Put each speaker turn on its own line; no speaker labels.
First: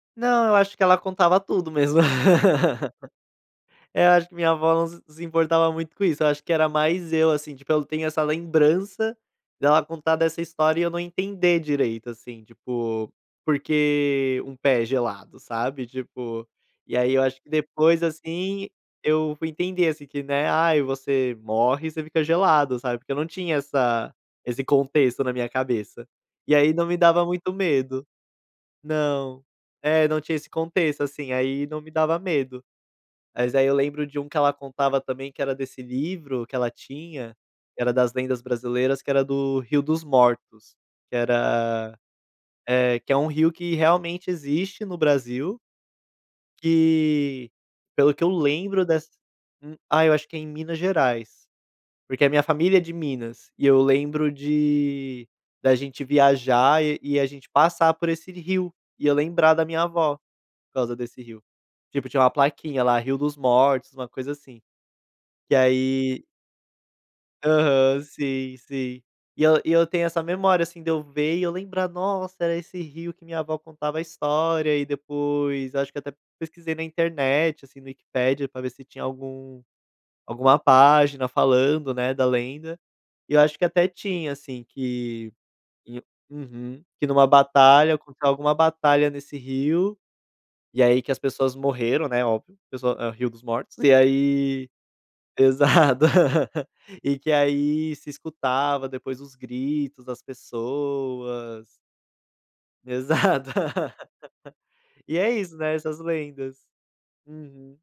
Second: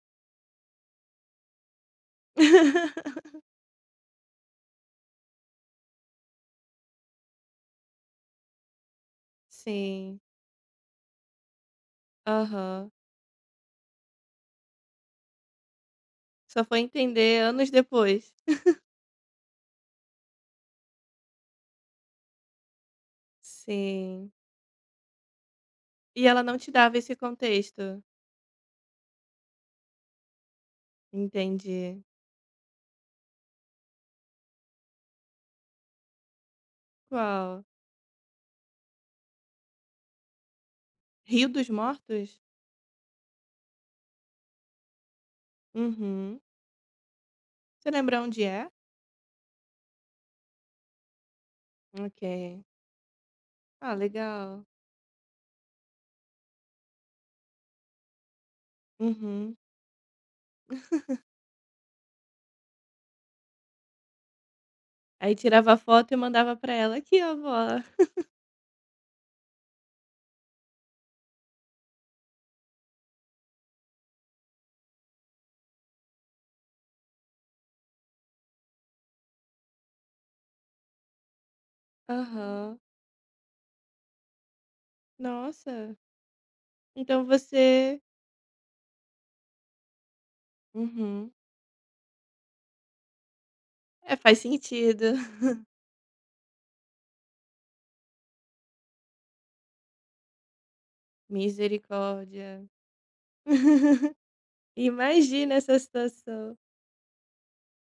Não, eu acho que ela contava tudo mesmo. É, acho que minha vó, ela não s se importava muito com isso, eu acho que era mais eu, assim, tipo, eu tenho essa lembrança dela contar
Sim.
dessa história e eu não entender direito, assim,
Aham.
tipo, porque um pé gelado, sabe, tipo,
Só foi
e aí eu acho
entender
que
anos
depois,
depois.
assim, eu fui entender, assim, que, né, "Ai, você morre, você fica gelado", sabe, porque eu não tinha essa
Sim.
esse contexto na minha cabeça.
E ela
E
não te
aí não me
dava esse
dava muito
contexto?
medo. Não. É, não tinha esse contexto, assim, aí não me
Entendi.
dava medo. Mas aí eu lembro de um que ela contava também, que era desse livro que ela tinha,
Qual?
que era das lendas brasileiras, que era do Rio dos Mortos, que
Rio dos
era,
Mortos?
eh, que é um rio que realmente existe no Brasil,
Uhum.
que,
Você
pelo
lembra
que eu
onde é?
lembro dessa hum, ah, eu acho que é em Minas Gerais, porque a minha
Ok.
família é de Minas, e eu
Ah,
lembro
legal.
de da gente viajar e e a gente passar por esse rio, e eu lembrar
Uhum.
da minha vó, por causa desse rio. Tipo, tinha uma plaquinha lá, "Rio dos Mortos", uma coisa assim.
Aí
E
tirava a foto e
aí
mandava para ela: "Aqui ó, vó".
Aham, sim, sim. E eu e eu tenho essa memória, assim, de eu ver e eu lembrar: "Nossa, era esse rio que minha vó contava a história", e depois, eu acho que até pesquisei na internet, assim, no Wikipedia para ver se tinha algum alguma página falando, né, da lenda,
Aham.
e eu acho que até tinha, assim, que
Nossa.
uhum. Que em
Então
uma batalha,
você
alguma batalha nesse rio, e aí que as
Uhum.
pessoas morreram, né, óbvio, pessoa ah, Rio dos Mortos, e
É, faz
aí
sentido.
pesado. E que aí se escutava, depois, os gritos das pessoas.
Misericórdia.
Exato. E é
Imagina
isso, né,
essa
essas
situação.
lendas. Uhum.